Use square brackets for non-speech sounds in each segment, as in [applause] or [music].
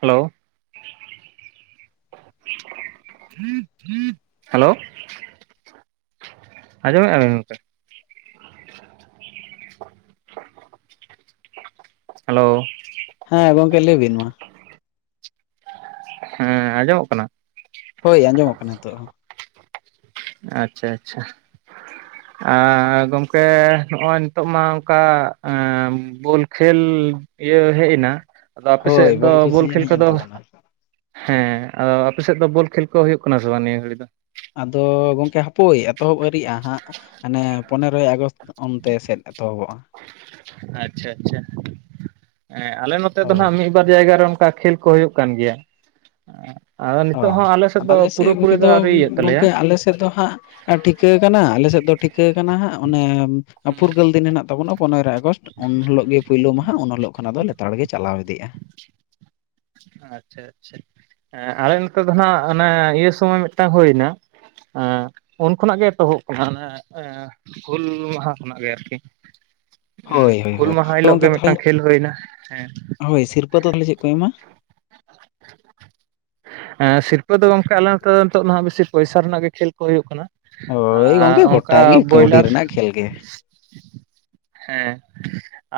Hello [inaudible] hello ᱟᱸᱡᱚᱢᱮᱜ ᱟᱵᱮ ᱜᱚᱢᱠᱮ? [inaudible] ᱦᱮᱞᱳ ᱦᱮᱸ ᱜᱚᱝᱠᱮ ᱞᱟᱹᱭ ᱵᱤᱱ ᱢᱟ ᱾ ᱦᱮᱸ ᱟᱸᱡᱚᱢᱚᱜ ᱠᱟᱱᱟ? ᱦᱳᱭ ᱟᱸᱡᱚᱢᱚᱜ ᱠᱟᱱᱟ ᱦᱤᱛᱚᱜ ᱦᱚᱸ ᱟᱪᱪᱷᱟ ᱟᱪᱪᱷᱟ ᱟᱻ ᱜᱚᱝᱠᱮ ᱱᱚᱜᱼᱚᱭ ᱱᱤᱛᱚᱜ ᱢᱟ ᱚᱱᱠᱟ ᱵᱳᱞ ᱠᱷᱮᱞ ᱤᱭᱟᱹ ᱦᱮᱡ ᱮᱱᱟ ᱟᱫᱚ ᱟᱯᱮ ᱥᱮᱫ ᱦᱳᱭ ᱫᱚ ᱵᱚᱞ ᱥᱤᱡᱤᱱ ᱠᱷᱮᱞ ᱦᱮᱡ ᱮᱱ ᱠᱚᱫᱚ ᱛᱟᱵᱚᱱᱟ ᱦᱮᱸ ᱟᱫᱚ ᱟᱯᱮᱥᱮᱫ ᱫᱚ ᱵᱚᱞ ᱠᱷᱮᱞ ᱠᱚ ᱦᱩᱭᱩᱜ ᱠᱟᱱᱟ ᱥᱮ ᱵᱟᱝ ᱱᱤᱭᱟᱹ ᱜᱷᱟᱹᱲᱤᱜ ᱫᱚ? ᱟᱫᱚ ᱜᱚᱝᱠᱮ ᱦᱟᱯᱳᱭ ᱮᱛᱚᱦᱚᱵ ᱟᱹᱨᱤᱜᱼᱟ ᱦᱟᱸᱜ ᱦᱟᱱᱮ ᱯᱚᱱᱮᱨᱚᱭ ᱟᱜᱚᱥᱴ ᱚᱱᱛᱮ ᱥᱮᱫ ᱮᱛᱚᱦᱚᱵᱚᱜᱼᱟ, ᱟᱪᱪᱷᱟ ᱟᱪᱪᱷᱟ ᱟᱞᱮ ᱱᱚᱛᱮ ᱫᱚ ᱦᱳᱭ ᱱᱟᱦᱟᱜ ᱢᱤᱫ ᱵᱟᱨ ᱡᱟᱭᱜᱟ ᱨᱮ ᱚᱱᱠᱟ ᱠᱷᱮᱞ ᱠᱚ ᱦᱩᱭᱩᱜ ᱠᱟᱱ ᱜᱮᱭᱟ᱾ ᱟᱫᱚ ᱚ, ᱱᱤᱛᱚᱜ ᱦᱚᱸ ᱫᱚ ᱟᱞᱮ ᱥᱮᱫ ᱯᱩᱨᱟᱹᱯᱩᱨᱤ ᱜᱚᱝᱠᱮ ᱫᱚ ᱟᱹᱣᱨᱤ ᱤᱭᱟᱹᱜ ᱛᱟᱞᱮᱭᱟ ᱜᱚᱝᱠᱮ ᱟᱞᱮ ᱥᱮᱫ ᱫᱚ ᱦᱟᱸᱜ ᱟᱨ ᱴᱷᱤᱠᱟᱹ ᱟᱠᱟᱱᱟ ᱟᱞᱮᱥᱮᱫ ᱫᱚ ᱴᱷᱤᱠᱟᱹ ᱟᱠᱟᱱᱟ ᱦᱟᱸᱜ ᱚᱱᱮ ᱦᱮᱸ ᱦᱮᱸ ᱯᱷᱩᱨᱜᱟᱹᱞ ᱫᱤᱱ ᱦᱮᱱᱟᱜ ᱛᱟᱵᱚᱱᱟ ᱯᱚᱱᱮᱨᱚ ᱟ ᱜᱚᱥᱴ ᱩᱱ ᱦᱤᱞᱳᱜ ᱜᱮ ᱯᱩᱭᱞᱳ ᱢᱟᱦᱟ, ᱩᱱ ᱦᱤᱞᱳᱜ ᱠᱷᱚᱱ ᱟᱫᱚ ᱞᱮᱛᱟᱲ ᱜᱮ ᱪᱟᱞᱟᱣ ᱤᱫᱤᱜᱼᱟ ᱾ ᱟᱪᱪᱷᱟ ᱟᱪᱪᱷᱟ, ᱟᱞᱮ ᱱᱮᱛᱮ ᱫᱚ ᱱᱟᱦᱟᱜ ᱚᱱᱮ ᱤᱭᱟᱹ ᱥᱚᱢᱚᱭ ᱢᱤᱫᱴᱟᱝ ᱦᱳᱭᱮᱱᱟ, ᱦᱮᱸ, ᱩᱱ ᱠᱷᱱᱟᱜ ᱜᱮ ᱮᱛᱚᱦᱚᱵ ᱠᱟᱱᱟ ᱚᱱᱮ ᱦᱩᱞ ᱢᱟᱦᱟ ᱠᱷᱚᱱᱟᱜ ᱜᱮ ᱟᱨᱠᱤ ᱾ ᱦᱩᱸ ᱦᱳᱭ ᱦᱳᱭ ᱦᱩᱞ ᱦᱳᱭ ᱢᱟᱦᱟ ᱦᱤᱞᱳᱜ ᱜᱚᱝᱠᱮ ᱜᱮ ᱛᱟᱦᱚᱞᱮ ᱢᱤᱫᱴᱟᱝ ᱠᱷᱮᱞ ᱦᱩᱭᱮᱱᱟ ᱦᱮᱸ ᱾ [unintelligible] ᱪᱮᱫ ᱠᱚ ᱮᱢᱟ? ᱦᱮᱸ ᱥᱤᱨᱯᱟᱹ ᱫᱚ ᱜᱚᱝᱠᱮ ᱟᱞᱮ ᱱᱚᱛᱮ ᱫᱚ ᱱᱤᱛᱚᱜ ᱫᱚ ᱦᱟᱸᱜ ᱵᱮᱥᱤ ᱯᱚᱭᱥᱟ ᱨᱮᱱᱟᱜ ᱜᱮ ᱠᱷᱮᱞ ᱠᱚ ᱦᱩᱭᱩᱜ ᱠᱟᱱᱟ ᱾ ᱦᱳᱭ ᱜᱚᱝᱠᱮ ᱟᱨ ᱜᱚᱴᱟ ᱚᱝᱠᱟ ᱜᱮ ᱠᱟᱹᱣᱰᱤ ᱵᱚᱭᱞᱟᱨ, ᱨᱮᱱᱟᱜ ᱠᱷᱮᱞ ᱜᱮ ᱦᱮᱸ,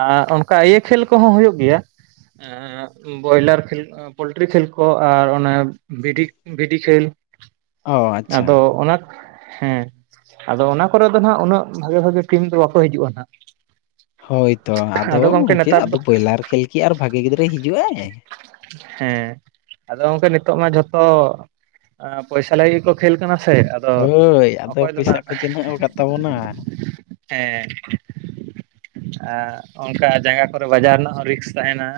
ᱟᱨ ᱚᱱᱠᱟ ᱤᱭᱟᱹ ᱠᱷᱮᱞ ᱠᱚᱦᱚᱸ ᱦᱩᱭᱩᱜ ᱜᱮᱭᱟ, ᱵᱚᱭᱞᱟᱨ ᱠᱷᱮᱞ ᱠᱚ ᱯᱳᱞᱴᱨᱤ ᱠᱷᱮᱞ ᱠᱚ‌ ᱟᱨ ᱚᱱᱮ ᱵᱷᱤᱰᱤ ᱵᱷᱤᱰᱤ ᱠᱷᱮᱞ, ᱚ ᱟᱪᱪᱷᱟ ᱟᱫᱚ ᱚᱱᱟ, ᱦᱮᱸ ᱟᱫᱚ ᱚᱱᱟ ᱠᱚᱨᱮ ᱫᱚ ᱦᱟᱸᱜ ᱩᱱᱟᱹᱜ ᱵᱷᱟᱜᱮ ᱵᱷᱟᱜᱮ ᱴᱤᱢ ᱫᱚ ᱵᱟᱠᱚ ᱦᱤᱡᱩᱜᱼᱟ ᱱᱟᱦᱟᱜ ᱾ ᱦᱳᱭᱛᱚ, ᱟᱫᱚ ᱜᱚᱝᱠᱮ ᱱᱮᱛᱟᱨ ᱟᱫᱚ ᱫᱚ ᱵᱚᱭᱞᱟᱨ ᱠᱷᱮᱞ ᱠᱤ ᱟᱨ ᱵᱷᱟᱜᱮ ᱜᱤᱫᱽᱨᱟᱹᱭ ᱦᱤᱡᱩᱜ ᱟᱭ? ᱦᱮᱸ ᱟᱫᱚ ᱜᱚᱝᱠᱮ ᱱᱤᱛᱚᱜ ᱢᱟ ᱡᱷᱚᱛᱚ, ᱟ ᱯᱚᱭᱥᱟ ᱞᱟᱜᱤᱜ ᱜᱮᱠᱚ ᱠᱷᱮᱞ ᱠᱟᱱᱟ ᱥᱮ, ᱟᱫᱚ ᱦᱳᱭ ᱟᱫᱚ ᱚᱠᱚᱭ ᱫᱚ ᱯᱚᱭᱥᱟ ᱱᱟᱜ ᱠᱚ ᱪᱤᱱᱦᱟᱹᱣ ᱟᱠᱟᱫ ᱛᱟᱵᱚᱱᱟ, ᱦᱮᱸ, ᱟᱨ ᱚᱱᱠᱟ ᱡᱟᱸᱜᱟ ᱠᱚᱨᱮ ᱵᱟᱡᱟᱨ ᱨᱮᱱᱟᱜ ᱦᱚᱸ ᱨᱤᱠᱥ ᱛᱟᱸᱦᱮᱱᱟ,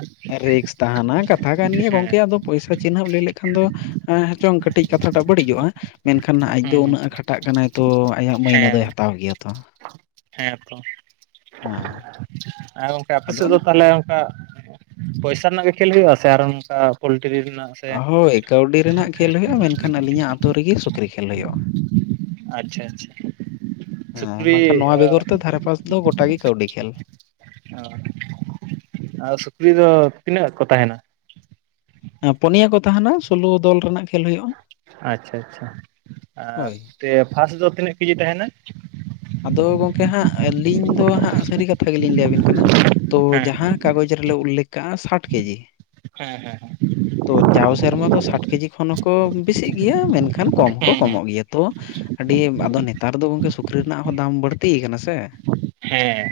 ᱨᱤᱠᱥ ᱛᱟᱸᱦᱮᱱᱟ ᱠᱟᱛ ᱠᱟᱛᱷᱟ ᱠᱟᱱ ᱜᱮᱭᱟ ᱜᱚᱝᱠᱮ ᱟᱫᱚ ᱯᱚᱭᱥᱟ ᱪᱤᱱᱦᱟᱹ ᱞᱟᱹᱭ ᱞᱮᱠᱷᱟᱱ ᱫᱚ, ᱮᱸ ᱦᱮᱪᱚᱝ ᱠᱟᱹᱴᱤᱡ ᱠᱟᱛᱷᱟᱴᱟᱜ ᱵᱟᱹᱲᱤᱡᱚᱜᱼᱟ, ᱢᱮᱱᱠᱷᱟᱱ ᱟᱡ ᱫᱚ ᱦᱩᱸ ᱦᱩᱸ ᱩᱱᱟᱹᱜ ᱮᱸ ᱠᱷᱟᱴᱟᱜ ᱠᱟᱱᱟᱭ ᱛᱚ ᱟᱭᱟᱜ ᱢᱟᱹᱭᱱᱟᱹ ᱦᱮᱸ ᱫᱚᱭ ᱦᱟᱛᱟᱣ ᱜᱮᱭᱟ ᱛᱚ᱾ ᱦᱮᱸ ᱛᱚ, ᱦᱮᱸ ᱟᱨ ᱜᱚᱢᱠᱮ ᱟᱯᱮ ᱟᱫᱚ ᱥᱮᱫ ᱫᱚ ᱛᱟᱦᱚᱞᱮ ᱚᱱᱠᱟ, ᱯᱚᱭᱥᱟ ᱨᱮᱱᱟᱜ ᱜᱮ ᱠᱷᱮᱞ ᱦᱳᱭᱳᱜᱼᱟ, ᱥᱮ ᱟᱨᱚ ᱱᱚᱝᱠᱟ ᱯᱳᱞᱴᱨᱤ ᱨᱮᱱᱟᱜ? ᱥᱮ ᱦᱳᱭ ᱠᱟᱹᱣᱰᱤ ᱨᱮᱱᱟᱜ ᱠᱷᱮᱞ ᱦᱳᱭᱳᱜᱼᱟ, ᱢᱮᱱᱠᱷᱟᱱ ᱟᱹᱞᱤᱧᱟᱜ ᱟᱛᱳ ᱨᱮᱜᱮ ᱥᱩᱠᱨᱤ ᱠᱷᱮᱞ ᱦᱳᱭᱳᱜᱼᱟ ᱾ ᱟᱪᱪᱷᱟ, ᱟᱪᱪᱷᱟ ᱦᱮᱸ ᱥᱩᱠᱨᱤ ᱵᱟᱝᱠᱷᱟᱱ ᱱᱚᱣᱟ ᱵᱮᱜᱚᱨ ᱛᱮ ᱫᱷᱟᱨᱮ ᱯᱟᱥ ᱫᱚ ᱜᱚᱴᱟ ᱜᱮ ᱠᱟᱹᱣᱰᱤ ᱠᱷᱮᱞ᱾ ᱚ ᱟᱨ ᱥᱩᱠᱨᱤ ᱫᱚ ᱛᱤᱱᱟᱹᱜ ᱠᱚ ᱛᱟᱦᱮᱱᱟ? ᱮ ᱯᱳᱱᱭᱟ ᱠᱚ ᱛᱟᱦᱮᱱᱟ, ᱥᱳᱞᱳ ᱫᱚᱞ ᱨᱮᱱᱟᱜ ᱠᱷᱮᱞ ᱦᱩᱭᱩᱜᱼᱟ᱾ ᱟᱪᱪᱷᱟ ᱟᱪᱪᱷᱟ ᱟᱨ ᱦᱳᱭ ᱛᱮ ᱯᱷᱟᱥᱴ ᱫᱚ ᱛᱤᱱᱟᱹᱜ ᱠᱮᱡᱤ ᱛᱟᱦᱮᱱᱟ? ᱟᱫᱚ ᱜᱚᱝᱠᱮ ᱦᱟᱸᱜ ᱟᱹᱞᱤᱧ ᱫᱚ ᱦᱟᱸᱜ ᱥᱟᱹᱨᱤ ᱠᱟᱛᱷᱟ ᱜᱮᱞᱤᱧ ᱞᱟᱹᱭ ᱟᱵᱤᱱ ᱠᱟᱱᱟ ᱛᱚ ᱦᱮᱸ ᱡᱟᱦᱟᱸ ᱠᱟᱜᱚᱡᱽ ᱨᱮᱞᱮ ᱩᱞᱞᱮᱠᱷ ᱠᱟᱜᱼᱟ ᱥᱟᱴ ᱠᱮᱡᱤ ᱦᱮᱸ ᱦᱮᱸ ᱦᱮᱸ ᱛᱚ ᱡᱟᱣ ᱥᱮᱨᱢᱟ ᱫᱚ ᱥᱟᱴ ᱠᱮᱡᱤ ᱠᱷᱚᱱ ᱦᱚᱸᱠᱚ ᱵᱮᱥᱤᱜ ᱜᱮᱭᱟ ᱢᱮᱱᱠᱷᱟᱱ ᱠᱚᱢ ᱦᱚᱸᱠᱚ ᱦᱮᱸ ᱠᱚᱢᱚᱜ ᱜᱮᱭᱟ ᱛᱚ ᱟᱹᱰᱤ ᱟᱫᱚ ᱱᱮᱛᱟᱨ ᱫᱚ ᱜᱚᱝᱠᱮ ᱥᱩᱠᱨᱤ ᱨᱮᱱᱟᱜ ᱦᱚᱸ ᱫᱟᱢ ᱵᱟᱹᱲᱛᱤ ᱟᱠᱟᱱᱟ ᱥᱮ, ᱦᱮᱸ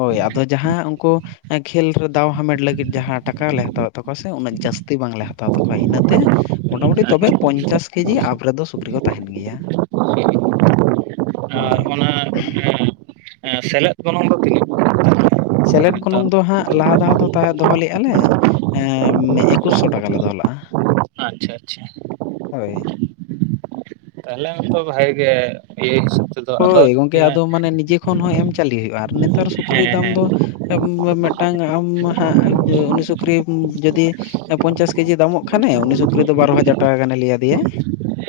ᱦᱳᱭ, ᱟᱫᱚ ᱡᱟᱦᱟᱸ ᱩᱝᱠᱳ ᱠᱷᱮᱞ ᱨᱮ ᱫᱟᱣ ᱦᱟᱢᱮᱴ ᱞᱟᱹᱜᱤᱫ ᱡᱟᱦᱟᱸ ᱴᱟᱠᱟ ᱞᱮ ᱦᱟᱛᱟᱣᱮᱜ ᱛᱟᱠᱚᱣᱟ ᱥᱮ, ᱩᱱᱟᱹᱜ ᱡᱟᱹᱥᱛᱤ ᱵᱟᱝᱞᱮ ᱦᱟ ᱦᱟᱛᱟᱣ ᱛᱟᱠᱚᱣᱟ ᱤᱱᱟᱹᱛᱮ ᱢᱚᱴᱟᱢᱩᱴᱤ ᱛᱚᱵᱮ ᱟᱪᱪᱷᱟ ᱯᱚᱧᱪᱟᱥ ᱠᱮᱡᱤ ᱟᱵ ᱨᱮᱫᱚ ᱥᱩᱠᱨᱤ ᱠᱚ ᱛᱟᱦᱮᱱ ᱜᱮᱭᱟ᱾ [unintelligible] ᱦᱳᱭ ᱟᱨ ᱚᱱᱟ ᱦᱮᱸ, ᱮᱸ ᱥᱮᱞᱮᱫ ᱜᱚᱱ ᱫᱚ ᱛᱤᱱᱟᱹᱜ ᱦᱟᱛᱟᱭᱟ? ᱥᱮᱞᱮᱫ ᱜᱚᱱᱚᱝ ᱫᱚ ᱦᱟᱸᱜ ᱞᱟᱦᱟ ᱫᱷᱟᱣ ᱫᱚ ᱛᱟᱦᱮᱸ ᱫᱚᱦᱚ ᱞᱮᱜᱼᱟ ᱞᱮ, ᱮᱸ ᱮᱠᱩᱥᱥᱚ ᱴᱟᱠᱟ ᱞᱮ ᱫᱚᱦᱚ ᱞᱟᱜᱼᱟ᱾ ᱟᱪᱪᱷᱟ ᱟᱪᱪᱷᱟ, ᱦᱳᱭ ᱛᱟᱦᱞᱮ ᱚᱱᱛᱚ ᱵᱷᱟᱜᱮ ᱤᱭᱟᱹ ᱛᱮᱫᱚ ᱟᱫᱚ ᱦᱳᱭ ᱜᱚᱝᱠᱮ ᱮᱸ ᱟᱫᱚ ᱢᱟᱱᱮ ᱱᱤᱡᱮ ᱠᱷᱚᱱ ᱦᱚᱸ ᱮᱢ ᱪᱟᱹᱞᱤ ᱦᱩᱭᱩᱜᱼᱟ᱾ ᱟᱨ ᱱᱮᱛᱟᱨ ᱥᱩᱠᱨᱤ ᱦᱮᱸ ᱦᱮᱸ ᱫᱟᱢ ᱫᱚ ᱟᱹ ᱢᱤ ᱢᱤᱫᱴᱟᱝ ᱟᱢ ᱦᱟᱸᱜ ᱩᱱᱤ ᱥᱩ ᱠᱨᱤᱢ ᱡᱩᱫᱤ ᱮ ᱯᱚᱧᱪᱟᱥ ᱠᱮᱡᱤ ᱫᱟᱢᱚᱜ ᱠᱷᱟᱱᱮ ᱩᱱᱤ ᱥᱩᱠᱨᱤ ᱫᱚ ᱵᱟᱨᱚ ᱦᱟᱡᱟᱨ ᱴᱟᱠᱟ ᱜᱟᱱᱮ ᱞᱟᱹᱭ ᱟᱫᱮᱭᱟᱭ᱾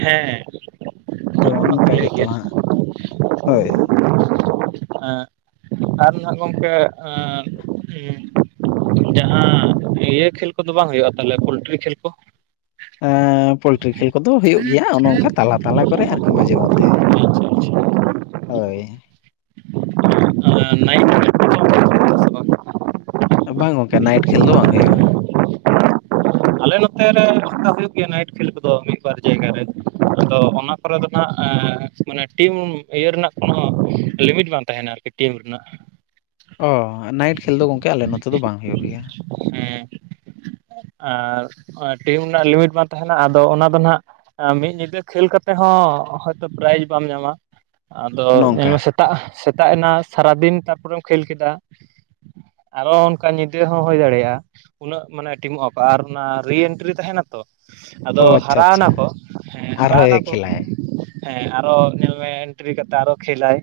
ᱦᱮᱸ ᱛᱚ ᱚᱱᱟ ᱢᱟᱠᱚ ᱚᱱᱠᱟ ᱞᱟᱹᱭ ᱜᱮᱛᱚ ᱜᱮᱭᱟ ᱮᱸ ᱦᱟᱸᱜ ᱦᱳᱭ᱾ ᱮᱸ ᱟᱨ ᱱᱟᱜ ᱜᱚᱝᱠᱮ ᱮᱸ ᱩᱸ ᱡᱟᱦᱟᱸ ᱤᱭᱟᱹ ᱠᱷᱮᱞ ᱠᱚᱫᱚ ᱵᱟᱝ ᱦᱩᱭᱩᱜᱼᱟ ᱛᱟᱦᱞᱮ ᱯᱳᱞᱴᱨᱤ ᱠᱷᱮᱞ ᱠᱚ? ᱮᱸ ᱮᱸ ᱯᱳᱞᱴᱨᱤ ᱠᱷᱮᱞ ᱠᱚᱫᱚ ᱦᱩᱭᱩᱜ ᱜᱮᱭᱟ ᱚᱱᱚ ᱚᱝᱠᱟ ᱛᱟᱞᱟ ᱛᱟᱞᱟ ᱠᱚᱨᱮ ᱟᱨᱠᱤ ᱢᱟᱡᱷᱮᱨ ᱢᱚᱫᱽᱫᱷᱮ᱾ ᱦᱳᱭ᱾ ᱟᱸ ᱱᱟᱭᱤᱴ [unintelligible] ᱵᱟᱝ ᱜᱚᱝᱠᱮ ᱱᱟᱭᱤᱴ ᱠᱷᱮᱞ ᱫᱚ ᱵᱟᱝ ᱦᱩᱭᱩᱜᱼᱟ᱾ [unintelligible] ᱟᱞᱮ ᱱᱚᱛᱮ ᱨᱮ ᱦᱩᱭᱩᱜ ᱜᱮᱭᱟ ᱱᱟᱭᱤᱴ ᱠᱷᱮᱞ ᱠᱚᱫᱚ ᱢᱤᱫ ᱵᱟᱨ ᱡᱟᱭᱜᱟ ᱨᱮ᱾ ᱟᱫᱚ ᱚᱱᱟ ᱠᱚᱨᱮ ᱫᱚᱱᱟᱜ ᱮᱸ ᱢᱟᱱᱮ ᱴᱤᱢ ᱤᱭᱟᱹ ᱨᱮᱱᱟᱜ ᱠᱚᱱᱚ ᱞᱤᱢᱤᱴ ᱵᱟᱝ ᱛᱟᱦᱮᱱᱟ ᱟᱨᱠᱤ ᱴᱤᱢ ᱨᱮᱱᱟᱜ᱾ ᱚᱻ ᱱᱟᱭᱤᱴ ᱠᱷᱮᱞ ᱫᱚ ᱜᱚᱝᱠᱮ ᱟᱞᱮ ᱱᱚᱛᱮ ᱫᱚ ᱵᱟᱝ ᱦᱩᱭᱩᱜ ᱜᱮᱭᱟ᱾ ᱦᱮᱸ᱾ ᱟᱨ ᱚᱸ ᱴᱤᱢ ᱱᱟᱜ ᱞᱤᱢᱤᱴ ᱵᱟᱝ ᱛᱟᱦᱮᱱᱟ ᱟᱫᱚ ᱚᱱᱟ ᱫᱚ ᱱᱟᱸᱦ ᱮᱸ ᱢᱤᱫ ᱧᱤᱫᱟᱹ ᱠᱷᱮᱞ ᱠᱟᱛᱮᱜ ᱦᱚᱸ ᱦᱚᱭᱛᱳ ᱯᱨᱟᱭᱤᱡᱽ ᱵᱟᱢ ᱧᱟᱢᱟ᱾ ᱟᱫᱚ ᱚᱱᱮ ᱧᱮᱞ ᱚᱱᱠᱟ ᱢᱮᱥᱮ ᱛᱟᱜ ᱥᱮᱛᱟᱜ ᱮᱱᱟ ᱥᱟᱨᱟᱫᱤᱱ ᱛᱟᱨᱯᱚᱨᱮᱢ ᱠᱷᱮᱞ ᱠᱮᱫᱟ, ᱟᱨᱚ ᱚᱱᱠᱟ ᱧᱤᱫᱟᱹ ᱦᱚᱸ ᱦᱳᱭ ᱫᱟᱲᱮᱜᱼᱟ᱾ ᱩᱱᱟᱹᱜ ᱢᱟᱱᱮ ᱴᱤᱢᱚᱜ ᱟᱠᱚ, ᱟᱨ ᱚᱱᱟ ᱨᱤ ᱤᱱᱴᱨᱤ ᱛᱟᱦᱮᱱᱟ ᱛᱚ᱾ ᱦᱚ ᱟᱫᱚ ᱟᱪᱪᱷᱟ ᱦᱟᱨᱟᱣᱱᱟ ᱟᱪᱪᱷᱟ ᱠᱚ ᱦᱮᱸ ᱦᱟᱨᱟᱣᱱᱟ ᱟᱨᱦᱚᱸᱭ ᱠᱚ, ᱠᱷᱮᱞᱟᱭ ᱦᱮᱸ ᱟᱨᱚ ᱧᱮᱞ ᱢᱮ ᱮᱱᱴᱨᱤ ᱠᱟᱛᱮᱜ ᱟᱨᱚ ᱠᱷᱮᱞ ᱟᱭ᱾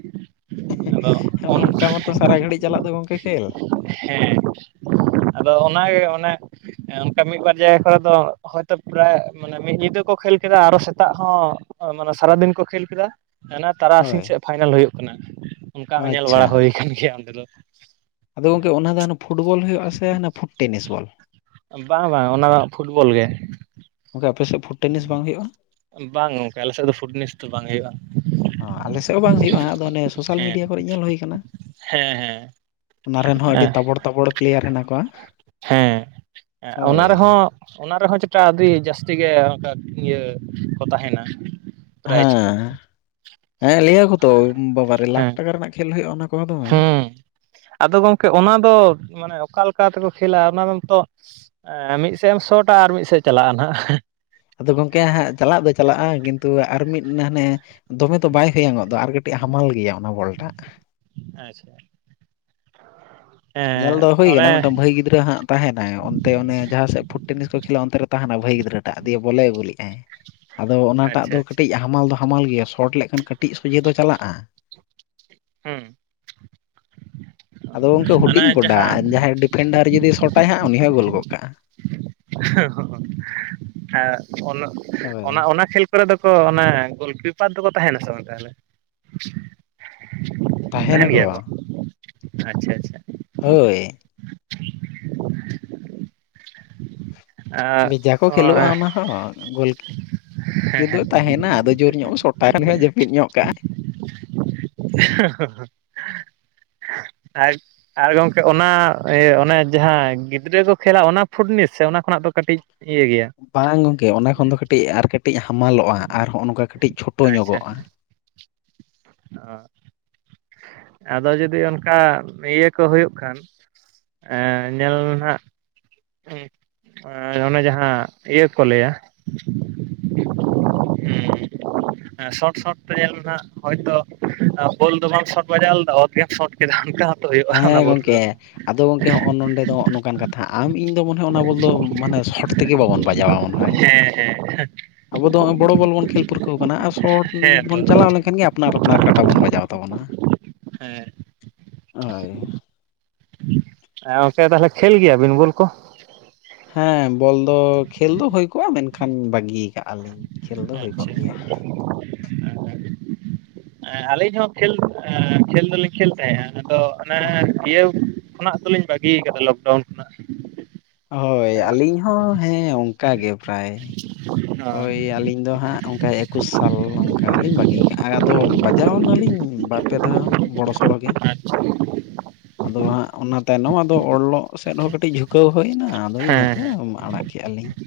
ᱱᱚᱝᱠᱟ ᱢᱟᱛᱚ ᱥᱟᱨᱟ ᱜᱷᱟᱹᱲᱤᱡ ᱪᱟᱞᱟᱜ ᱫᱚ ᱜᱚᱝᱠᱮ ᱠᱷᱹᱮᱞ? ᱦᱮᱸ᱾ ᱟᱫᱚ ᱚᱱᱟᱜᱮ ᱚᱱᱮ ᱮ ᱚᱱᱠᱟ ᱢᱤᱫ ᱵᱟᱨ ᱡᱟᱭᱜᱟ ᱠᱚᱨᱮ ᱫᱚ ᱦᱚᱭᱛᱳ ᱯᱨᱟ ᱢᱟᱱᱮ ᱢᱤᱫ ᱧᱤᱫᱟᱹ ᱠᱚ ᱠᱷᱮᱞ ᱠᱮᱫᱟ, ᱟᱨᱚ ᱥᱮᱛᱟᱜ ᱦᱚᱸ ᱢᱟᱱᱮ ᱥᱟᱨᱟᱫᱤᱱ ᱠᱚ ᱠᱷᱮᱞ ᱠᱮᱫᱟ᱾ ᱦᱟᱱᱟ ᱦᱳᱭ ᱛᱟᱨᱟᱥᱤᱧ ᱥᱮᱫ ᱯᱷᱟᱭᱱᱟᱞ ᱦᱩᱭᱩᱜ ᱠᱟᱱᱟ, ᱚᱱᱠᱟ ᱦᱚᱸ ᱧᱮᱞ ᱟᱪᱪᱷᱟ ᱵᱟᱲᱟ ᱦᱩᱭ ᱠᱟᱱ ᱜᱮᱭᱟ ᱚᱸᱰᱮ ᱫᱚ᱾ ᱟᱫᱚ ᱜᱚᱝᱠᱮ ᱚᱱᱟ ᱫᱚ ᱦᱟᱱᱮ ᱯᱷᱩᱴᱵᱚᱞ ᱦᱩᱭᱩᱜ-ᱟ ᱥᱮ ᱯᱷᱩᱴ ᱴᱮᱱᱤᱥ ᱵᱚᱞ? ᱵᱟᱝ ᱵᱟᱝ ᱚᱱᱟ ᱫᱚ ᱯᱷᱩᱴᱵᱚᱞ ᱜᱮ᱾ ᱚᱱᱛᱮ ᱟᱯᱮ ᱥᱮᱫ ᱯᱷᱩᱴ ᱴᱮᱱᱤᱥ ᱵᱟᱝ ᱦᱩᱭᱩᱜ-ᱟ? ᱵᱟᱝ ᱜᱚᱝᱠᱮ ᱟᱞᱮ ᱥᱮᱫ ᱫᱚ ᱯᱷᱩᱴ ᱱᱮᱱᱤᱥ ᱫᱚ ᱵᱟᱝ ᱦᱩᱭᱩᱜ-ᱟ᱾ ᱚ, ᱟᱞᱮ ᱥᱮᱫ ᱦᱚᱸ ᱵᱟᱝ ᱦᱩᱭᱩᱜ-ᱟ, ᱟᱫᱚ ᱚᱱᱮ ᱥᱳᱥᱟᱞ ᱢᱤᱰᱤᱭᱟ ᱠᱚᱨᱮ ᱧᱮᱞ ᱦᱩᱭ ᱠᱟᱱᱟ᱾ ᱦᱮᱸ ᱦᱮᱸ᱾ ᱚᱱᱟ ᱨᱮᱱ ᱦᱚᱸ ᱟᱹᱰᱤ ᱛᱟᱵᱚᱲ ᱛᱟᱵᱚᱲ ᱯᱮᱞᱮᱭᱟᱨ ᱦᱮᱱᱟᱜ ᱠᱚᱣᱟ᱾ ᱦᱮᱸ᱾ ᱮᱸ ᱚᱱᱟ ᱦᱳᱭ ᱨᱮᱦᱚᱸ ᱚᱱᱟ ᱨᱮᱦᱚᱸ ᱡᱮᱴᱟ ᱟᱹᱰᱤ ᱡᱟᱹᱥᱛᱤ ᱜᱮ ᱚᱱᱠᱟ ᱤᱭᱟᱹ ᱠᱚ ᱛᱟᱦᱮᱱᱟ᱾ ᱯᱨᱟᱭᱤᱡᱽ ᱠᱚ ᱦᱮᱸ ᱾ ᱦᱮᱸ, ᱞᱟᱹᱭ ᱟᱠᱚ ᱛᱚ ᱵᱟᱵᱟᱨᱮ ᱞᱟᱠᱷ ᱦᱮᱸ ᱴᱟᱠᱟ ᱨᱮᱱᱟᱜ ᱠᱷᱮᱞ ᱦᱩᱭᱩᱜ-ᱟ ᱚᱱᱟ ᱠᱚᱦᱚᱸ ᱫᱚᱢᱮ᱾ ᱦᱮᱸ ᱟᱫᱚ ᱜᱚᱝᱠᱮ ᱚᱱᱟ ᱫᱚ ᱢᱟᱱᱮ ᱚᱠᱟ ᱞᱮᱠᱟ ᱛᱮᱠᱚ ᱠᱷᱮᱞᱟ ᱚᱱᱟ ᱫᱚ ᱱᱤᱛᱚᱜ ᱢᱤᱫᱥᱮᱫ ᱮᱢ ᱥᱚᱴᱟ ᱟᱨ ᱢᱤᱫᱥᱮᱫ ᱪᱟᱞᱟᱜ-ᱟ ᱱᱟᱦᱜ᱾ ᱟᱫᱚ ᱜᱚᱝᱠᱮ ᱦᱟᱸᱜ ᱪᱟᱞᱟᱜ ᱫᱚ ᱪᱟᱞᱟᱜᱼᱟ, ᱠᱤᱱᱛᱩ ᱟᱨ ᱢᱤᱫ ᱦᱟᱱᱮ ᱫᱚᱢᱮ ᱫᱚ ᱵᱟᱭ ᱦᱚᱭᱚᱝᱚᱜ ᱫᱚ ᱟᱨ ᱠᱟᱹᱴᱤᱡ ᱦᱟᱢᱟᱞ ᱜᱮᱭᱟ ᱚᱱᱟ ᱵᱚᱞᱴᱟᱜ᱾ ᱟᱪᱪᱷᱟ᱾ ᱧᱮᱞ ᱮᱸ ᱫᱚ ᱦᱩᱭ ᱚᱱᱮ ᱠᱟᱱᱟ᱾ ᱢᱤᱫᱴᱟᱝ ᱵᱷᱟᱹᱭ ᱜᱤᱫᱽᱨᱟᱹ ᱦᱟᱸᱜ ᱛᱟᱦᱮᱱᱟᱭ ᱚᱱᱛᱮ ᱚᱱᱮ ᱡᱟᱦᱟᱸ ᱥᱮᱫ ᱯᱷᱩᱴ ᱛᱟᱦᱮᱸ ᱱᱟᱭ ᱚᱱᱛᱮ ᱚᱱᱮ ᱡᱟᱦᱟᱸ, ᱥᱮᱫ ᱯᱷᱩᱴ ᱴᱮᱱᱤᱥ ᱠᱚ ᱠᱷᱮᱞᱟ-ᱟ ᱚᱱᱛᱮᱨᱮ ᱛᱟᱦᱮᱱᱟ ᱵᱷᱟᱹᱭ ᱜᱤᱫᱽᱨᱟᱹᱪ ᱴᱟᱜ ᱫᱤᱭᱮ ᱵᱚᱞᱮ ᱟᱹᱜᱩᱞ ᱞᱮᱫᱼᱟᱭ ᱾ [inaudible] ᱟᱫᱚ ᱚᱱᱟᱴᱟᱜ ᱟᱪᱪᱷᱟ ᱫᱚ ᱟᱪᱪᱷᱟ ᱠᱟᱹᱴᱤᱡ ᱦᱟᱢᱟᱞ ᱫᱚ ᱦᱟᱢᱟᱞ ᱜᱮᱭᱟ, ᱥᱚᱴ ᱞᱮᱠᱷᱟᱱ ᱠᱟᱹᱴᱤᱡ ᱥᱚᱡᱷᱮ ᱫᱚ ᱪᱟᱞᱟᱜ-ᱟ ᱾ ᱦᱩᱸ ᱾ ᱟᱫᱚ ᱜᱚᱝᱠᱮ ᱚᱱᱮ ᱦᱩᱰᱤᱧ ᱜᱚᱰᱟ ᱡᱟᱦᱟᱸ ᱾ ᱡᱟᱦᱟᱸᱭ ᱰᱤᱯᱷᱮᱱᱰᱟᱨ ᱡᱩᱫᱤ ᱥᱚᱴᱟᱭ ᱦᱟᱸᱜ, ᱩᱱᱤ ᱦᱚᱸᱭ ᱜᱳᱞ ᱜᱚᱫ ᱠᱟᱜ-ᱟ ᱾ ᱦᱮ ᱦᱮ ᱦᱩᱸ ᱦᱮ ᱦᱮᱸ, ᱚᱱᱟ ᱦᱳᱭ ᱚᱱᱟ ᱚᱱᱟ ᱠᱷᱮᱞ ᱚᱱᱟ ᱠᱚᱨᱮ ᱫᱚᱠᱚ ᱚᱱᱮ ᱜᱳᱞᱠᱤᱯᱟᱨ ᱫᱚᱠᱚ ᱛᱟᱦᱮᱸᱱᱟ ᱥᱮ ᱵᱟᱝ ᱛᱟᱦᱚᱞᱮ? ᱛᱟᱦᱮᱸᱱ ᱜᱮᱭᱟ ᱛᱟᱦᱮᱱᱟᱠᱚ ᱠᱚ᱾ ᱟᱪᱪᱷᱟ ᱟᱪᱪᱷᱟ ᱾ ᱦᱳᱭ ᱾ [inaudible] ᱵᱷᱮᱡᱟ ᱠᱚ ᱠᱷᱮᱞᱳᱜᱼᱟ ᱟᱨ ᱚᱱᱟ ᱦᱚᱸ, ᱜᱳᱞᱠᱤ ᱫᱚᱭ ᱛᱟᱦᱮᱱᱟ, ᱟᱫᱚ ᱡᱳᱨ ᱧᱚᱜ ᱥᱚᱴ ᱴᱟᱨᱟᱱ ᱦᱚᱭ ᱡᱟᱯᱤᱫ ᱧᱚᱜ ᱠᱟᱜ-ᱟ ᱾ ᱦᱮ ᱦᱮ ᱦᱮ ᱦᱟ᱾ ᱟᱡ ᱟᱨ ᱜᱚᱝᱠᱮ ᱚᱱᱟ ᱤᱭᱟᱹ ᱚᱱᱮ ᱡᱟᱦᱟᱸ ᱜᱤᱫᱽᱨᱟᱹ ᱠᱚ ᱠᱷᱮᱞᱟ ᱚᱱᱟ ᱯᱷᱩᱴᱱᱤᱥ ᱥᱮ, ᱚᱱᱟ ᱠᱷᱚᱱᱟᱜ ᱫᱚ ᱠᱟᱹᱴᱤᱡ ᱤᱭᱟᱹ ᱜᱮᱭᱟ ᱾ ᱵᱟᱝ ᱜᱚᱝᱠᱮ ᱚᱱᱟ ᱠᱷᱚᱱ ᱫᱚ ᱠᱟᱹᱴᱤᱡ ᱟᱨ ᱠᱟᱹᱴᱤᱡ ᱦᱟᱢᱟᱞᱚᱜ-ᱟ ᱟᱨ ᱦᱚᱸᱜᱼᱱᱚᱝᱠᱟ ᱠᱟᱹᱴᱤᱡ ᱪᱷᱳᱴᱳ ᱧᱚᱜᱚᱜᱼᱟ ᱾ ᱦᱟᱸᱜ᱾ ᱟᱫᱚ ᱡᱩᱫᱤ ᱚᱱᱠᱟ ᱤᱭᱟᱹ ᱠᱚ ᱦᱩᱭᱩᱜ ᱠᱷᱟᱱ᱾ ᱮᱸ ᱧᱮᱞ ᱢᱮ ᱦᱟᱸᱜ ᱾ ᱮᱻ ᱚᱱᱮ ᱡᱟᱦᱟᱸ ᱤᱭᱟᱹ ᱠᱚ ᱞᱟᱹᱭᱟ ᱦᱩᱸᱻ ᱾ ᱦᱮᱸ, ᱥᱚᱴ ᱥᱚᱴ ᱛᱮ ᱧᱮᱞ ᱢᱮ ᱦᱟᱸᱜ ᱦᱚᱭᱛᱳ ᱵᱳᱞ ᱫᱚ ᱵᱟᱢ ᱥᱚᱴ ᱵᱟᱡᱟᱣ ᱞᱮᱫᱟ ᱚᱛ ᱜᱮᱢ ᱥᱚᱴ ᱠᱮᱫᱟ ᱾ ᱚᱱᱠᱟ ᱦᱚᱸᱛᱚ ᱦᱳᱭᱩᱜ-ᱟ ᱚᱱᱟ ᱵᱚᱞ ᱨᱮ ᱫᱚ ᱾ ᱱᱚᱜ-ᱱᱚᱝᱠᱟᱱ ᱠᱟᱛᱷᱟ ᱟᱢ ᱤᱧ ᱫᱚ ᱢᱚᱱᱮ ᱦᱚᱭ ᱚᱱᱟ ᱵᱚᱞ ᱫᱚ ᱢᱟᱱᱮ ᱥᱚᱴ ᱛᱮᱜᱮ ᱵᱟᱵᱚᱱ ᱵᱟᱡᱟᱣᱟ ᱢᱚᱱᱮ ᱦᱚᱭ ᱾ [unintelligible] ᱟᱵᱚ ᱫᱚ ᱦᱚᱸᱜ-ᱚᱭ ᱵᱚᱲᱚ ᱵᱚᱞ ᱵᱚᱱ ᱠᱷᱮᱞ ᱯᱟᱹᱨᱠᱟᱹᱣ ᱠᱟᱱᱟ᱾ᱟᱨ ᱥᱚᱴ ᱦᱮᱸ ᱛᱚ ᱵᱚᱱ ᱪᱟᱞᱟᱣ ᱞᱮᱱᱠᱷᱟᱱ ᱜᱮ ᱟᱯᱱᱟᱨ ᱵᱟᱨ ᱠᱟᱴᱟ ᱵᱚᱱ ᱵᱟᱡᱟᱣ ᱛᱟᱵᱚᱱᱟ ᱾ ᱦᱮᱸ᱾ ᱮ ᱜᱚᱝᱠᱮ ᱛᱟᱞᱦᱮ ᱠᱷᱮᱞ ᱜᱮᱭᱟ ᱵᱤᱱ ᱵᱳᱞ ᱠᱚ? ᱦᱮᱸ ᱵᱚᱞ ᱫᱚ ᱠᱷᱮᱞ ᱫᱚ ᱦᱳᱭ ᱠᱚᱜ-ᱟ ᱢᱮᱱᱠᱷᱟᱱ ᱵᱟᱜᱤ ᱠᱟᱜ-ᱟ ᱞᱤᱧ ᱠᱷᱮᱞ ᱫᱚ ᱦᱳᱭ ᱠᱚᱜ ᱜᱮᱭᱟ ᱾ ᱮᱻ ᱟᱹᱞᱤᱧ ᱦᱚᱸ ᱠᱷᱮᱞ ᱮᱻ ᱠᱷᱮᱞ ᱫᱚᱞᱤᱧ ᱠᱷᱮᱞ ᱛᱟᱦᱮᱸᱜ-ᱟ᱾ ᱟᱫᱚ ᱮᱻ ᱤᱭᱟᱹᱣ‌ ᱠᱷᱚᱱᱟᱜ ᱫᱚᱞᱤᱧ ᱵᱟᱹᱜᱤ ᱠᱟᱫᱟ ᱞᱚᱠᱰᱟᱣᱩᱱ ᱠᱷᱚᱱᱟᱜ᱾ ᱦᱳᱭ ᱚ ᱟᱹᱞᱤᱧ ᱦᱚᱸ ᱦᱮᱸ ᱚᱱᱠᱟ ᱜᱮ ᱯᱮᱨᱟᱭ᱾ ᱟᱪᱪᱷᱟ ᱳᱭ ᱟᱹᱞᱤᱧ ᱫᱚ ᱦᱟᱸᱜ ᱚᱱᱠᱟ ᱮᱠᱩᱥ ᱥᱟᱞ ᱚᱱᱠᱟ ᱞᱤᱧ ᱵᱟᱜᱤ ᱠᱟᱜ-ᱟ ᱟᱫᱚ ᱵᱟᱡᱟᱣ ᱱᱟᱞᱤᱧ ᱵᱟᱨ ᱯᱮ ᱫᱷᱟᱣ ᱵᱚᱲᱚ ᱥᱚᱲᱚ ᱜᱮ᱾ [inaudible] ᱟᱫᱚ ᱦᱟᱸᱜ ᱚᱱᱟ ᱛᱟᱭᱱᱚᱢ ᱟᱫᱚ ᱚᱞᱚᱜ ᱥᱮᱫ ᱦᱚᱸ ᱠᱟᱹᱴᱤᱡ ᱡᱷᱩᱠ ᱠᱟᱹᱣ ᱦᱳᱭᱱᱟ ᱟᱫᱚ ᱤᱱᱟᱹ ᱛᱮ ᱦᱮᱸ ᱟᱸᱻ ᱟᱲᱟᱜ ᱠᱮᱜ-ᱟ ᱞᱤᱧ ᱾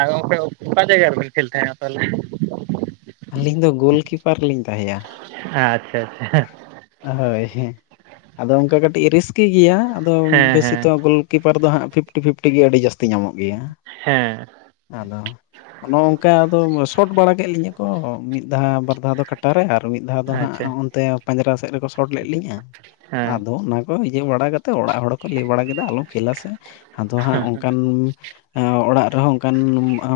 ᱟᱨ ᱜᱚᱝᱠᱮ ᱚᱠᱟ ᱡᱟᱭᱜᱟ ᱨᱮ ᱵᱮᱱ ᱠᱷᱮᱞ ᱛᱟᱦᱮᱜ--ᱟ ᱛᱟᱞᱦᱮᱸ? ᱟᱹᱞᱤᱧ ᱫᱚ ᱜᱳᱞᱠᱤᱯᱟᱨ ᱞᱤᱧ ᱛᱟᱦᱮᱭ-ᱟ᱾ ᱦᱮᱸ ᱟᱪᱪᱷᱟ ᱟᱪᱪᱷᱟ᱾ ᱦᱳᱭ ᱦᱮᱸ ᱟᱫᱚ ᱚᱱᱠᱟ ᱠᱟᱹᱴᱤᱡ ᱨᱤᱥᱠᱤ ᱜᱮᱭᱟ ᱟᱫᱚ ᱦᱮᱸ ᱵᱮᱥᱤ ᱦᱮᱸ ᱛᱚ ᱜᱳᱞ ᱠᱤᱯᱟᱨ ᱫᱚ ᱦᱟᱸᱜ ᱯᱷᱤᱯᱴᱤ ᱯᱷᱤᱯᱴᱤ ᱜᱮ ᱟᱰᱤ ᱡᱟᱹᱥᱛᱤ ᱧᱟᱢᱚᱜ ᱜᱮᱭᱟ ᱾ ᱦᱮᱸ ᱾ ᱟᱫᱚ ᱚᱱᱚ ᱚᱝᱠᱟ ᱟᱫᱚ ᱥᱚᱴ ᱵᱟᱲᱟ ᱠᱮᱫ ᱞᱤᱧᱟᱹ ᱠᱚ ᱢᱤᱫ ᱫᱷᱟᱣ ᱵᱟᱨ ᱫᱷᱟᱣ ᱫᱚ ᱠᱟᱴᱟᱨᱮ ᱟᱨ ᱢᱤᱫ ᱫᱷᱟᱣ ᱫᱚ ᱦᱟᱸᱜ ᱟᱪᱪᱷᱟ ᱦᱚᱸᱜ-ᱚᱱᱛᱮ ᱯᱟᱸᱡᱽᱨᱟ ᱥᱮᱫ ᱨᱮᱠᱚ ᱥᱚᱴ ᱞᱮᱫ ᱞᱤᱧᱟ ᱾ ᱦᱮᱸ ᱟᱫᱚ ᱚᱱᱟ ᱠᱚ ᱤᱭᱟᱹ ᱵᱟᱲᱟ ᱠᱟᱛᱮ ᱚᱲᱟᱜ ᱦᱚᱲ ᱠᱚ ᱞᱟᱹᱭ ᱵᱟᱲᱟ ᱠᱮᱫᱟ ᱟᱞᱚᱢ ᱠᱷᱮᱞᱟ ᱥᱮ᱾ ᱟᱫᱚ ᱦᱟᱸᱜ ᱚᱱᱠᱟᱱ ᱚᱲᱟᱜ ᱨᱮᱦᱚᱸ ᱚᱱᱠᱟᱱ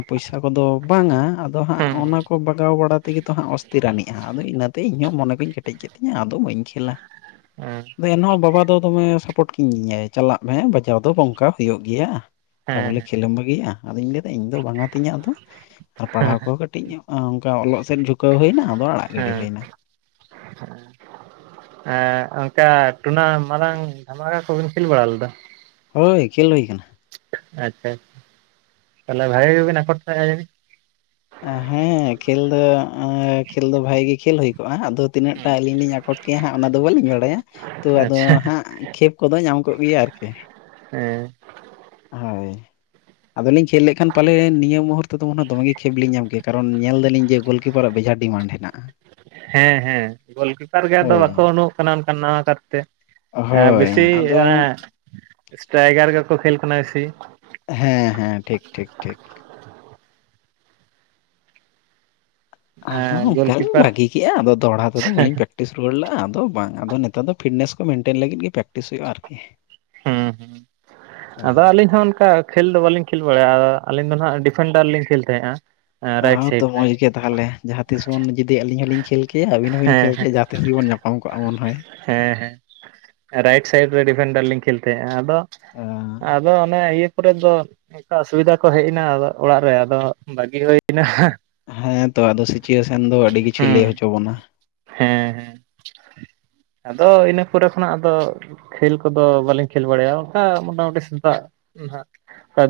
ᱯᱚᱭᱥᱟᱹ ᱠᱚᱫᱚ ᱵᱟᱝ-ᱟ ᱟᱫᱚ ᱦᱟᱸᱜ ᱦᱩᱸ ᱚᱱᱟ ᱦᱩᱸ ᱠᱚ ᱵᱟ ᱜᱟᱣ ᱵᱟᱲᱟ ᱛᱮᱜᱮ ᱛᱚ ᱦᱟᱸᱜ ᱚᱥᱛᱤᱨᱟᱱᱤᱡᱟ ᱟᱫᱚ ᱤᱱᱟᱹᱛᱮ ᱤᱧ ᱦᱚᱸ ᱢᱚᱱᱮ ᱠᱚᱧ ᱠᱮᱴᱮᱡ ᱠᱮᱫ ᱛᱤᱧᱟ ᱟᱫᱚ ᱵᱟᱹᱧ ᱠᱷᱮᱞᱟ᱾ ᱦᱮᱸ᱾ ᱟᱫᱚ ᱮᱱᱦᱚᱸ ᱵᱟᱵᱟ ᱫᱚ ᱫᱚᱢᱮ ᱥᱟᱯᱚᱴ ᱠᱤᱫᱤᱧᱟᱭ ᱪᱟᱞᱟᱜ ᱢᱮ ᱵᱟᱡᱟᱣ ᱫᱚ ᱱᱚᱝᱠᱟ ᱦᱳᱭᱳᱜ ᱜᱮᱭᱟ᱾ ᱛᱟ ᱵᱚᱞᱮ ᱦᱮᱸ ᱠᱷᱮᱞ ᱮᱢ ᱵᱟᱹᱜᱤᱭᱟ ᱟᱫᱚᱧ ᱞᱟᱹᱭ ᱫᱟ ᱤᱧ ᱫᱚ ᱵᱟᱝ ᱟᱛᱤᱧᱟ ᱟᱫᱚ᱾ ᱟᱨ ᱯᱟᱲᱦᱟᱣ ᱠᱚ ᱦᱮᱸ ᱦᱚᱸ ᱠᱟᱹᱴᱤᱡ ᱚᱱᱠᱟ ᱚᱞᱚᱜ ᱥᱮᱫ ᱡᱷᱩᱠᱟᱹᱣ ᱦᱳᱭᱱᱟ ᱟᱫᱚ ᱟᱲᱟᱜ ᱜᱤᱰᱤ ᱦᱮᱸ ᱦᱳᱭᱱᱟ᱾ [inaudible] ᱚᱱᱠᱟ ᱴᱩᱱᱟ ᱢᱟᱨᱟᱝ ᱫᱷᱟᱢᱠᱟ ᱠᱚᱵᱤᱱ ᱠᱷᱮᱞ ᱵᱟᱲᱟ ᱞᱮᱫᱟ? ᱦᱳᱭ ᱠᱷᱮᱞ ᱦᱳᱭ ᱠᱟᱱᱟ᱾ ᱟᱪᱪᱷᱟ, ᱟᱪᱪᱷᱟ ᱛᱟᱞᱦᱮ ᱵᱷᱟᱜᱤ ᱜᱮᱵᱤᱱ ᱟᱠᱚᱴ ᱦᱟᱦᱮᱸᱜ-ᱟ ᱡᱟᱹᱱᱤᱡ᱾ ᱦᱮᱸ ᱠᱷᱮᱞ ᱫᱚ ᱠᱷᱮᱞ ᱫᱚ ᱵᱷᱟᱜᱤ ᱜᱮ ᱠᱷᱮᱞ ᱦᱳᱭ ᱠᱚᱜ-ᱟ᱾ ᱟᱫᱚ ᱛᱤᱱᱟᱹᱜ ᱴᱟᱜ ᱟᱞᱤᱧ ᱞᱤᱧ ᱟᱠᱚᱴ ᱠᱮᱭᱟ ᱦᱟᱸᱜ ᱚᱱᱟ ᱫᱚ ᱵᱟᱹᱞᱤᱧ ᱵᱟᱲᱟᱭᱟ᱾ᱛᱚ ᱟᱫᱚ ᱟᱪᱪᱷᱟ ᱦᱟᱸᱜ ᱠᱷᱮᱯ ᱠᱚᱫᱚ ᱧᱟᱢ ᱠᱚᱜ ᱜᱮᱭᱟ ᱟᱨᱠᱤ᱾ ᱦᱮᱸ᱾ ᱦᱳᱭ ᱟᱫᱚ ᱞᱤᱧ ᱠᱷᱮᱞ ᱞᱮᱜ ᱠᱷᱟᱱ ᱯᱟᱞᱮᱱ ᱱᱤᱭᱟᱹ ᱢᱩᱦᱩᱨᱛᱚ ᱫᱚ ᱫᱚᱢᱮ ᱜᱮ ᱠᱷᱮᱯ ᱞᱤᱧ ᱧᱟᱢ ᱠᱮ ᱠᱟᱨᱚᱱ ᱧᱮᱞ ᱫᱟᱹᱞᱤᱧ ᱡᱮ ᱜᱳᱞᱠᱤᱯᱟᱨᱟᱜ ᱵᱮᱡᱟᱨ ᱰᱤᱢᱟᱱᱰ ᱦᱮᱱᱟᱜ-ᱟ᱾ ᱦᱮᱸ, ᱦᱮᱸ ᱜᱳᱞᱠᱤᱯᱟᱨ ᱜᱮ ᱟᱫᱚ ᱵᱟᱠᱚ ᱳᱰᱳᱝᱚᱜ ᱠᱟᱱᱟ ᱚᱱᱠᱟᱱ ᱱᱟᱣᱟ ᱠᱟᱨᱛᱮ᱾ ᱦᱳᱭ ᱮᱸᱻᱵᱤᱥᱤ ᱟᱫᱚ ᱚᱱᱟ ᱥᱴᱨᱟᱭᱜᱟᱨ ᱜᱮᱠᱚ ᱠᱷᱮᱞ ᱠᱟᱱᱟ ᱵᱤᱥᱤ᱾ ᱦᱮᱸ, ᱦᱮᱸ ᱴᱷᱤᱠ, ᱴᱷᱤᱠ, ᱴᱷᱤᱠ᱾ ᱟᱫᱚ ᱮᱸ ᱚᱱᱠᱟ ᱞᱤᱧ ᱜᱳᱞᱠᱤᱯᱟᱨ ᱵᱟᱹᱜᱤ ᱠᱮᱜ-ᱟ ᱟᱫᱚ ᱫᱚᱦᱲᱟ ᱛᱮᱫᱚ ᱵᱟᱹᱞᱤᱧ ᱯᱮᱠ ᱯᱮᱠᱴᱤᱥ ᱨᱩᱣᱟᱹᱲ ᱞᱟᱜ-ᱟ ᱟᱫᱚ ᱵᱟᱝ ᱾ ᱟᱫᱚ ᱱᱮᱛᱟᱨ ᱫᱚ ᱯᱷᱤᱴᱱᱮᱥ ᱠᱚ ᱢᱮᱱᱴᱮᱱ ᱞᱟᱹᱜᱤᱫ ᱜᱮ ᱯᱨᱮᱠᱴᱤᱥ ᱦᱳᱭᱳᱜ-ᱟ ᱟᱨᱠᱤ᱾ ᱦᱩᱸ, ᱦᱩᱸ ᱦᱳᱭ ᱟᱫᱚ ᱟᱞᱤᱧ ᱦᱚᱸ ᱚᱱᱠᱟ ᱠᱷᱮᱞ ᱫᱚ ᱵᱟᱹᱞᱤᱧ ᱠᱷᱮᱞ ᱵᱟᱲᱟᱭᱟ ᱟᱹᱞᱤᱧ ᱫᱚ ᱱᱟᱦᱟᱸᱜ ᱰᱤᱯᱷᱮᱱᱰᱟᱨ ᱞᱤᱧ ᱠᱷᱮᱞ ᱛᱟᱦᱮᱸᱜᱼᱟ᱾ ᱨᱟᱭᱤᱴ ᱛᱟᱣ ᱛᱚ ᱥᱟᱭᱤᱰ ᱨᱮ ᱢᱚᱡᱽ ᱜᱮ ᱛᱟᱦᱚᱞᱮ ᱡᱟᱦᱟᱸ ᱛᱤᱥ ᱵᱚᱱ ᱡᱩᱫᱤ ᱟᱹᱞᱤᱧ ᱦᱚᱸᱞᱤᱧ ᱠᱷᱮᱞ ᱠᱮᱭᱟ ᱟᱵᱤᱱ ᱦᱚᱸᱵᱤᱱ ᱦᱮᱸ ᱠᱷᱮᱞ ᱦᱮᱸ ᱠᱮᱭᱟ ᱡᱟᱦᱟᱸ ᱛᱤᱥ ᱜᱮᱵᱚᱱ ᱧᱟ ᱯᱟᱢ ᱠᱚᱜᱼᱟ ᱵᱚᱱ ᱦᱳᱭ᱾ ᱦᱮᱸ ᱦᱮᱸ ᱨᱟᱭᱤᱴ ᱥᱟᱭᱤᱰ ᱨᱮ ᱰᱤᱯᱷᱮᱱᱰᱟᱨ ᱞᱤᱧ ᱠᱷᱮᱞ ᱛᱟᱦᱮᱸᱜᱼᱟ᱾ ᱟᱫᱚ ᱟᱸ ᱟᱫᱚ ᱚᱱᱮ ᱤᱭᱟᱹ ᱯᱚᱨᱮ ᱫᱚ ᱚᱱᱠᱟ ᱚᱥᱩᱵᱤᱫᱟ ᱠᱚ ᱦᱮᱡ ᱮᱱᱟ ᱚᱲᱟᱜ ᱨᱮ ᱟᱫᱚ ᱵᱟᱜᱤ ᱦᱩᱭᱮᱱᱟ᱾ ᱦᱮᱸᱛᱚ ᱟᱫᱚ ᱥᱤᱪᱩᱭᱮᱥᱮᱱ ᱫᱚ ᱟᱹᱰᱤ ᱠᱤᱪᱷᱩᱭ ᱦᱩᱸ ᱞᱟᱹᱭ ᱦᱚᱪᱚ ᱵᱟᱱᱟ᱾ ᱦᱮᱸ ᱦᱮᱸ ᱟᱫᱚ ᱤᱱᱟᱹ ᱯᱚᱨᱮ ᱠᱷᱚᱱᱟᱜ ᱟᱫᱚ ᱠᱷᱮᱞ ᱠᱚᱫᱚ ᱵᱟᱹᱞᱤᱧ ᱠᱷᱮᱞ ᱵᱟᱲᱟᱭᱟ ᱚᱱᱠᱟ ᱢᱚᱴᱟ ᱢᱩᱴᱤ ᱥᱮᱛᱟᱜ [unintelligible] ᱚᱱᱠᱟ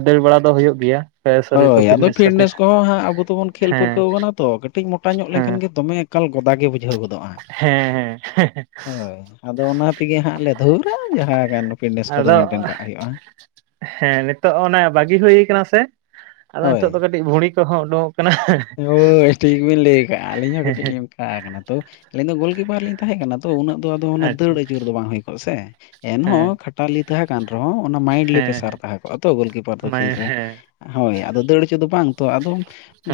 ᱫᱟᱹᱲ ᱵᱟᱲᱟ ᱫᱚ ᱦᱩᱭᱩᱜ ᱜᱮᱭᱟ᱾ ᱥᱚᱨᱤᱨ ᱠᱚ ᱦᱳᱭ ᱟᱫᱚ ᱠᱷᱟᱹᱛᱤᱨ ᱯᱷᱤᱴᱱᱮᱥ ᱠᱚᱦᱚᱸ ᱦᱟᱸᱜ ᱟᱵᱚ ᱫᱚᱵᱚᱱ ᱠᱷᱮᱞ ᱦᱮᱸ ᱯᱟᱹᱨᱠᱟᱹᱣ ᱠᱟᱱᱟ ᱛᱚ ᱠᱟᱹᱴᱤᱡ ᱢᱚᱴᱟ ᱧᱚᱜ ᱦᱮᱸ ᱞᱮᱱᱠᱷᱟᱱ ᱜᱮ ᱫᱚᱢᱮ ᱮᱠᱟᱞ ᱜᱚᱫᱟ ᱜᱮ ᱵᱩᱡᱷᱟᱹᱣ ᱜᱚᱫᱚᱜᱼᱟ᱾ ᱦᱮᱸ [unintelligible] ᱦᱳᱭ ᱟᱫᱚ ᱚᱱᱟ ᱛᱮᱜᱮ ᱦᱟᱸᱜ ᱞᱮᱜ ᱫᱷᱩᱨᱟ ᱡᱟᱦᱟᱸ ᱠᱟᱱ ᱯᱷᱤᱴᱱᱮᱥ ᱠᱚᱫᱚ ᱟᱫᱚ ᱢᱮᱱᱴᱮᱱ ᱠᱟᱜ ᱦᱩᱭᱩᱜᱼᱟ᱾ ᱦᱮᱸ ᱱᱤᱛᱚᱜ ᱚᱱᱮ ᱵᱟᱹᱜᱤ ᱦᱩᱭ ᱠᱟᱱᱟ ᱥᱮ ᱟᱫᱚ ᱦᱳᱭ ᱱᱤᱛᱚᱜ ᱫᱚ ᱠᱟᱹᱴᱤᱡ ᱵᱷᱩᱲᱤ ᱠᱚᱦᱚᱸ ᱳᱰᱳᱝᱚᱜ ᱠᱟᱱᱟ [unintelligible] ᱦᱳᱭ ᱴᱷᱤᱠ ᱵᱤᱱ ᱞᱟᱹᱭ ᱠᱟᱜᱼᱟ ᱟᱹᱞᱤᱧ ᱦᱚᱸ ᱦᱮᱸ ᱠᱟᱹᱴᱤᱡ ᱦᱮᱸ ᱞᱤᱧ ᱚᱱᱠᱟ ᱠᱟᱱᱟ ᱛᱚ ᱟᱹᱞᱤᱧ ᱫᱚ ᱜᱳᱞᱠᱤᱯᱟᱨ ᱞᱤᱧ ᱛᱟᱦᱮᱸ ᱠᱟᱱᱟ ᱛᱚ ᱩᱱᱟᱹᱜ ᱫᱚ ᱟᱫᱚ ᱚᱱᱟ ᱫᱟᱹᱲ ᱟᱪᱪᱷᱟ ᱟᱹᱪᱩᱨ ᱫᱚ ᱵᱟᱝ ᱦᱩᱭ ᱠᱚᱜᱼᱟ ᱥᱮ ᱮᱱᱦᱚᱸ ᱦᱮᱸ ᱠᱷᱟᱴᱟᱞᱤ ᱛᱟᱦᱮᱸ ᱠᱟᱱ ᱨᱮᱦᱚᱸ ᱚᱱᱟ ᱢᱟᱭᱤᱱᱰᱞᱤ ᱦᱮᱸ ᱯᱮᱥᱟᱨ ᱦᱮᱸ ᱛᱟᱦᱮᱸ ᱠᱚᱜᱼᱟ ᱛᱚ ᱜᱳᱞᱠᱤᱯᱟᱨ ᱫᱚ ᱢᱟ ᱠᱷᱮᱞ ᱨᱮ ᱦᱮᱸ ᱦᱳᱭ ᱟᱫᱚ ᱫᱟᱹᱲ ᱟᱹᱪᱩᱨ ᱫᱚ ᱵᱟᱝ ᱛᱚ ᱟᱫᱚᱢ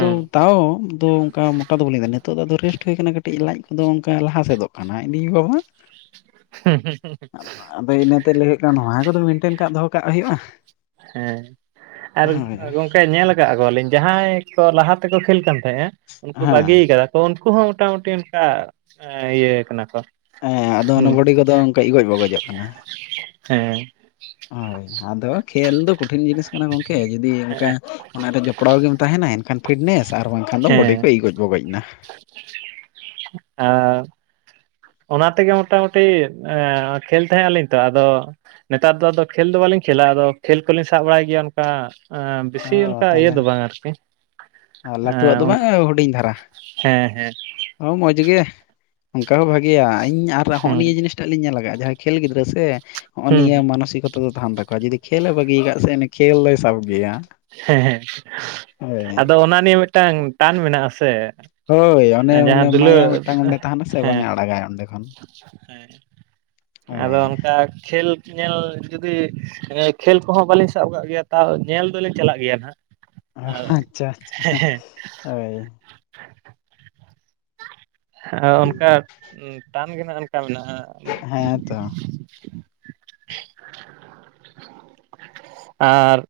ᱫᱚ ᱛᱟᱣ ᱟᱫᱚ ᱚᱱᱠᱟ ᱢᱚᱴᱟ ᱫᱚ ᱵᱟᱹᱞᱤᱧ ᱛᱟᱦᱮ ᱠᱟᱱᱟ ᱱᱤᱛᱚᱜ ᱫᱚ ᱟᱫᱚ ᱨᱮᱥᱴ ᱦᱩᱭ ᱠᱟᱱᱟ ᱠᱟᱹᱴᱤᱡ ᱞᱟᱡ ᱫᱚ ᱚᱱᱠᱟ ᱞᱟᱦᱟ ᱥᱮᱫᱚᱜ ᱠᱟᱱᱟ ᱞᱟᱹᱭ ᱫᱤᱧ ᱤ ᱵᱟᱵᱟ᱾ [unintelligible] ᱦᱩᱸ ᱦᱩᱸ ᱦᱩᱸ ᱦᱩᱸ ᱾ ᱟᱫᱚ ᱟᱫᱚ ᱤᱱᱟᱹ ᱛᱮ ᱞᱟᱹᱭ ᱦᱩᱭᱩᱜ ᱠᱟᱱᱟ ᱱᱚᱣᱟ ᱠᱚᱫᱚ ᱢᱮᱱᱴᱮᱱ ᱠᱟᱜ ᱫᱚᱦᱚ ᱠᱟᱜ ᱦᱩᱭᱩᱜᱼᱟ᱾ ᱦᱮᱸ ᱟᱨ ᱦᱳᱭ ᱜᱚᱢᱠᱮ ᱧᱮᱞ ᱠᱟᱜ ᱠᱚᱣᱟᱞᱤᱧ ᱡᱟᱦᱟᱸᱭ ᱠᱚ ᱞᱟᱦᱟ ᱛᱮᱠᱚ ᱠᱷᱮᱞ ᱠᱟᱱ ᱛᱟᱦᱮᱸᱜᱼᱟ ᱩᱱᱠᱩ ᱦᱮᱸ ᱵᱟᱹᱜᱤᱭᱟᱠᱟᱫᱟ ᱛᱚ ᱩᱱᱠᱩ ᱦᱚᱸ ᱢᱚᱴᱟ ᱢᱩᱴᱤ ᱚᱱᱠᱟ ᱤᱭᱟᱹ ᱠᱟᱱᱟ ᱠᱚ ᱦᱮᱸ ᱟᱫᱚ ᱚᱱᱟ ᱦᱩᱸ ᱵᱚᱰᱤ ᱠᱚᱫᱚ ᱚᱱᱠᱟ ᱤᱜᱚᱡ ᱵᱚᱜᱚᱡᱚᱜ ᱠᱟᱱᱟ᱾ ᱦᱮᱸ ᱦᱳᱭ ᱟᱫᱚ ᱠᱷᱹᱮᱞ ᱫᱚ ᱠᱚᱴᱷᱤᱱ ᱡᱤᱱᱤᱥ ᱠᱟᱱᱟ ᱜᱚᱢᱠᱮ ᱡᱩᱫᱤ ᱚᱱᱠᱟ ᱦᱮᱸ ᱚᱱᱟᱨᱮ ᱡᱚᱯᱲᱟᱣ ᱜᱮᱢ ᱛᱟᱦᱮᱱᱟ ᱮᱱᱠᱷᱟᱱ ᱯᱷᱤᱴᱱᱮᱥ ᱟᱨ ᱵᱟᱝᱠᱷᱟᱱ ᱫᱚ ᱵᱚᱰᱤ ᱠᱚ ᱤᱜᱚᱡ ᱵᱚᱜᱚᱡ ᱮᱱᱟ᱾ [unintelligible] ᱦᱮᱸ᱾ ᱚᱱᱟ ᱛᱮᱜᱮ ᱢᱚᱴᱟᱢᱩᱴᱤ ᱮᱸ ᱠᱷᱮᱞ ᱛᱟᱦᱮᱸᱜ ᱟᱞᱤᱧ ᱛᱚ ᱟᱫᱚ ᱱᱮᱛᱟᱨ ᱫᱚ ᱟᱫᱚ ᱠᱷᱮᱞ ᱫᱚ ᱵᱟᱞᱤᱧ ᱠᱷᱮᱞᱟ ᱟᱫᱚ ᱠᱷᱮᱞ ᱠᱚᱞᱤᱧ ᱥᱟᱵ ᱵᱟᱲᱟᱭ ᱜᱮᱭᱟ᱾ [unintelligible] ᱟᱸ ᱵᱮᱥᱤ ᱚᱱᱠᱟ ᱤᱭᱟᱹ ᱫᱚ ᱵᱟᱝ ᱟᱨᱠᱤ ᱟᱨ ᱞᱟᱹᱛᱩᱣᱟᱜ ᱫᱚ ᱦᱮᱸ ᱵᱟᱝ ᱟᱸ ᱦᱩᱰᱤᱧ ᱫᱷᱟᱨᱟ᱾ ᱦᱮᱸ ᱦᱮᱸ ᱚ ᱢᱚᱡᱽ ᱜᱮ ᱚᱱᱠᱟ ᱦᱚᱸ ᱵᱷᱟᱜᱮᱭᱟ ᱤᱧ ᱟᱨ ᱦᱚᱸᱜᱼ ᱦᱩᱸ ᱱᱤᱭᱟᱹ ᱡᱤᱱᱤᱥ ᱴᱟᱜ ᱞᱤᱧ ᱧᱮᱞᱟᱠᱟᱜᱼᱟ ᱡᱟᱦᱟᱸᱭ ᱠᱷᱮᱞ ᱜᱤᱫᱽᱨᱟᱹ ᱥᱮ ᱦᱚᱜᱼᱚᱭ ᱦᱩᱸ ᱱᱤᱭᱟᱹ ᱢᱟᱱᱚᱥᱤᱠᱚᱛᱟ ᱚᱠᱛᱚ ᱫᱚ ᱛᱟᱦᱮᱱ ᱛᱟᱠᱚᱣᱟ ᱡᱩᱫᱤ ᱠᱷᱮᱞᱮ ᱵᱟᱹᱜᱤ ᱠᱟᱜ ᱥᱮ ᱩᱱᱤ ᱠᱷᱮᱞ ᱫᱚᱭ ᱥᱟᱵ ᱜᱮᱭᱟ᱾ ᱦᱮᱸ ᱦᱮᱸ ᱦᱳᱭ ᱟᱫᱚ ᱚᱱᱟ ᱱᱤᱭᱟᱹ ᱢᱤᱫᱴᱟᱝ ᱴᱟᱱ ᱢᱮᱱᱟᱜ-ᱟ ᱥᱮ᱾ ᱦᱳᱭ ᱚᱱᱮ ᱚᱱᱮ ᱡᱟᱦᱟᱸ ᱫᱩᱞᱟᱹᱲ ᱢᱟᱭᱟ ᱢᱤᱫᱴᱟᱝ ᱚᱸᱰᱮ ᱛᱟᱦᱮᱱᱟ ᱥᱮ ᱵᱟᱝ-ᱮ ᱟᱲᱟᱜᱟᱭ ᱚᱸᱰᱮ ᱠᱷᱚᱱ᱾ ᱦᱮᱸ ᱟᱫᱚ ᱦᱳᱭ ᱚᱱᱠᱟ ᱠᱷᱮᱞ ᱧᱮᱞ ᱡᱩᱫᱤ ᱮᱸ ᱠᱷᱮᱞ ᱠᱚᱦᱚᱸ ᱵᱟᱞᱤᱧ ᱥᱟᱵ ᱠᱟᱜ ᱜᱮᱭᱟ ᱛᱟᱣ ᱧᱮᱞ ᱫᱚᱞᱤᱧ ᱪᱟᱞᱟᱜ ᱜᱮᱭᱟ ᱱᱟᱜ᱾ ᱚ ᱟᱪᱪᱷᱟ ᱟᱪᱪᱷᱟ ᱦᱳᱭ [unintelligible] ᱚ ᱚᱱᱠᱟ ᱴᱟᱱ ᱜᱮ ᱱᱟᱜ ᱚᱱᱠᱟ ᱢᱮᱱᱟᱜᱼᱟ᱾ [inaudible] ᱦᱮᱸ ᱛᱚ ᱟᱨ ᱾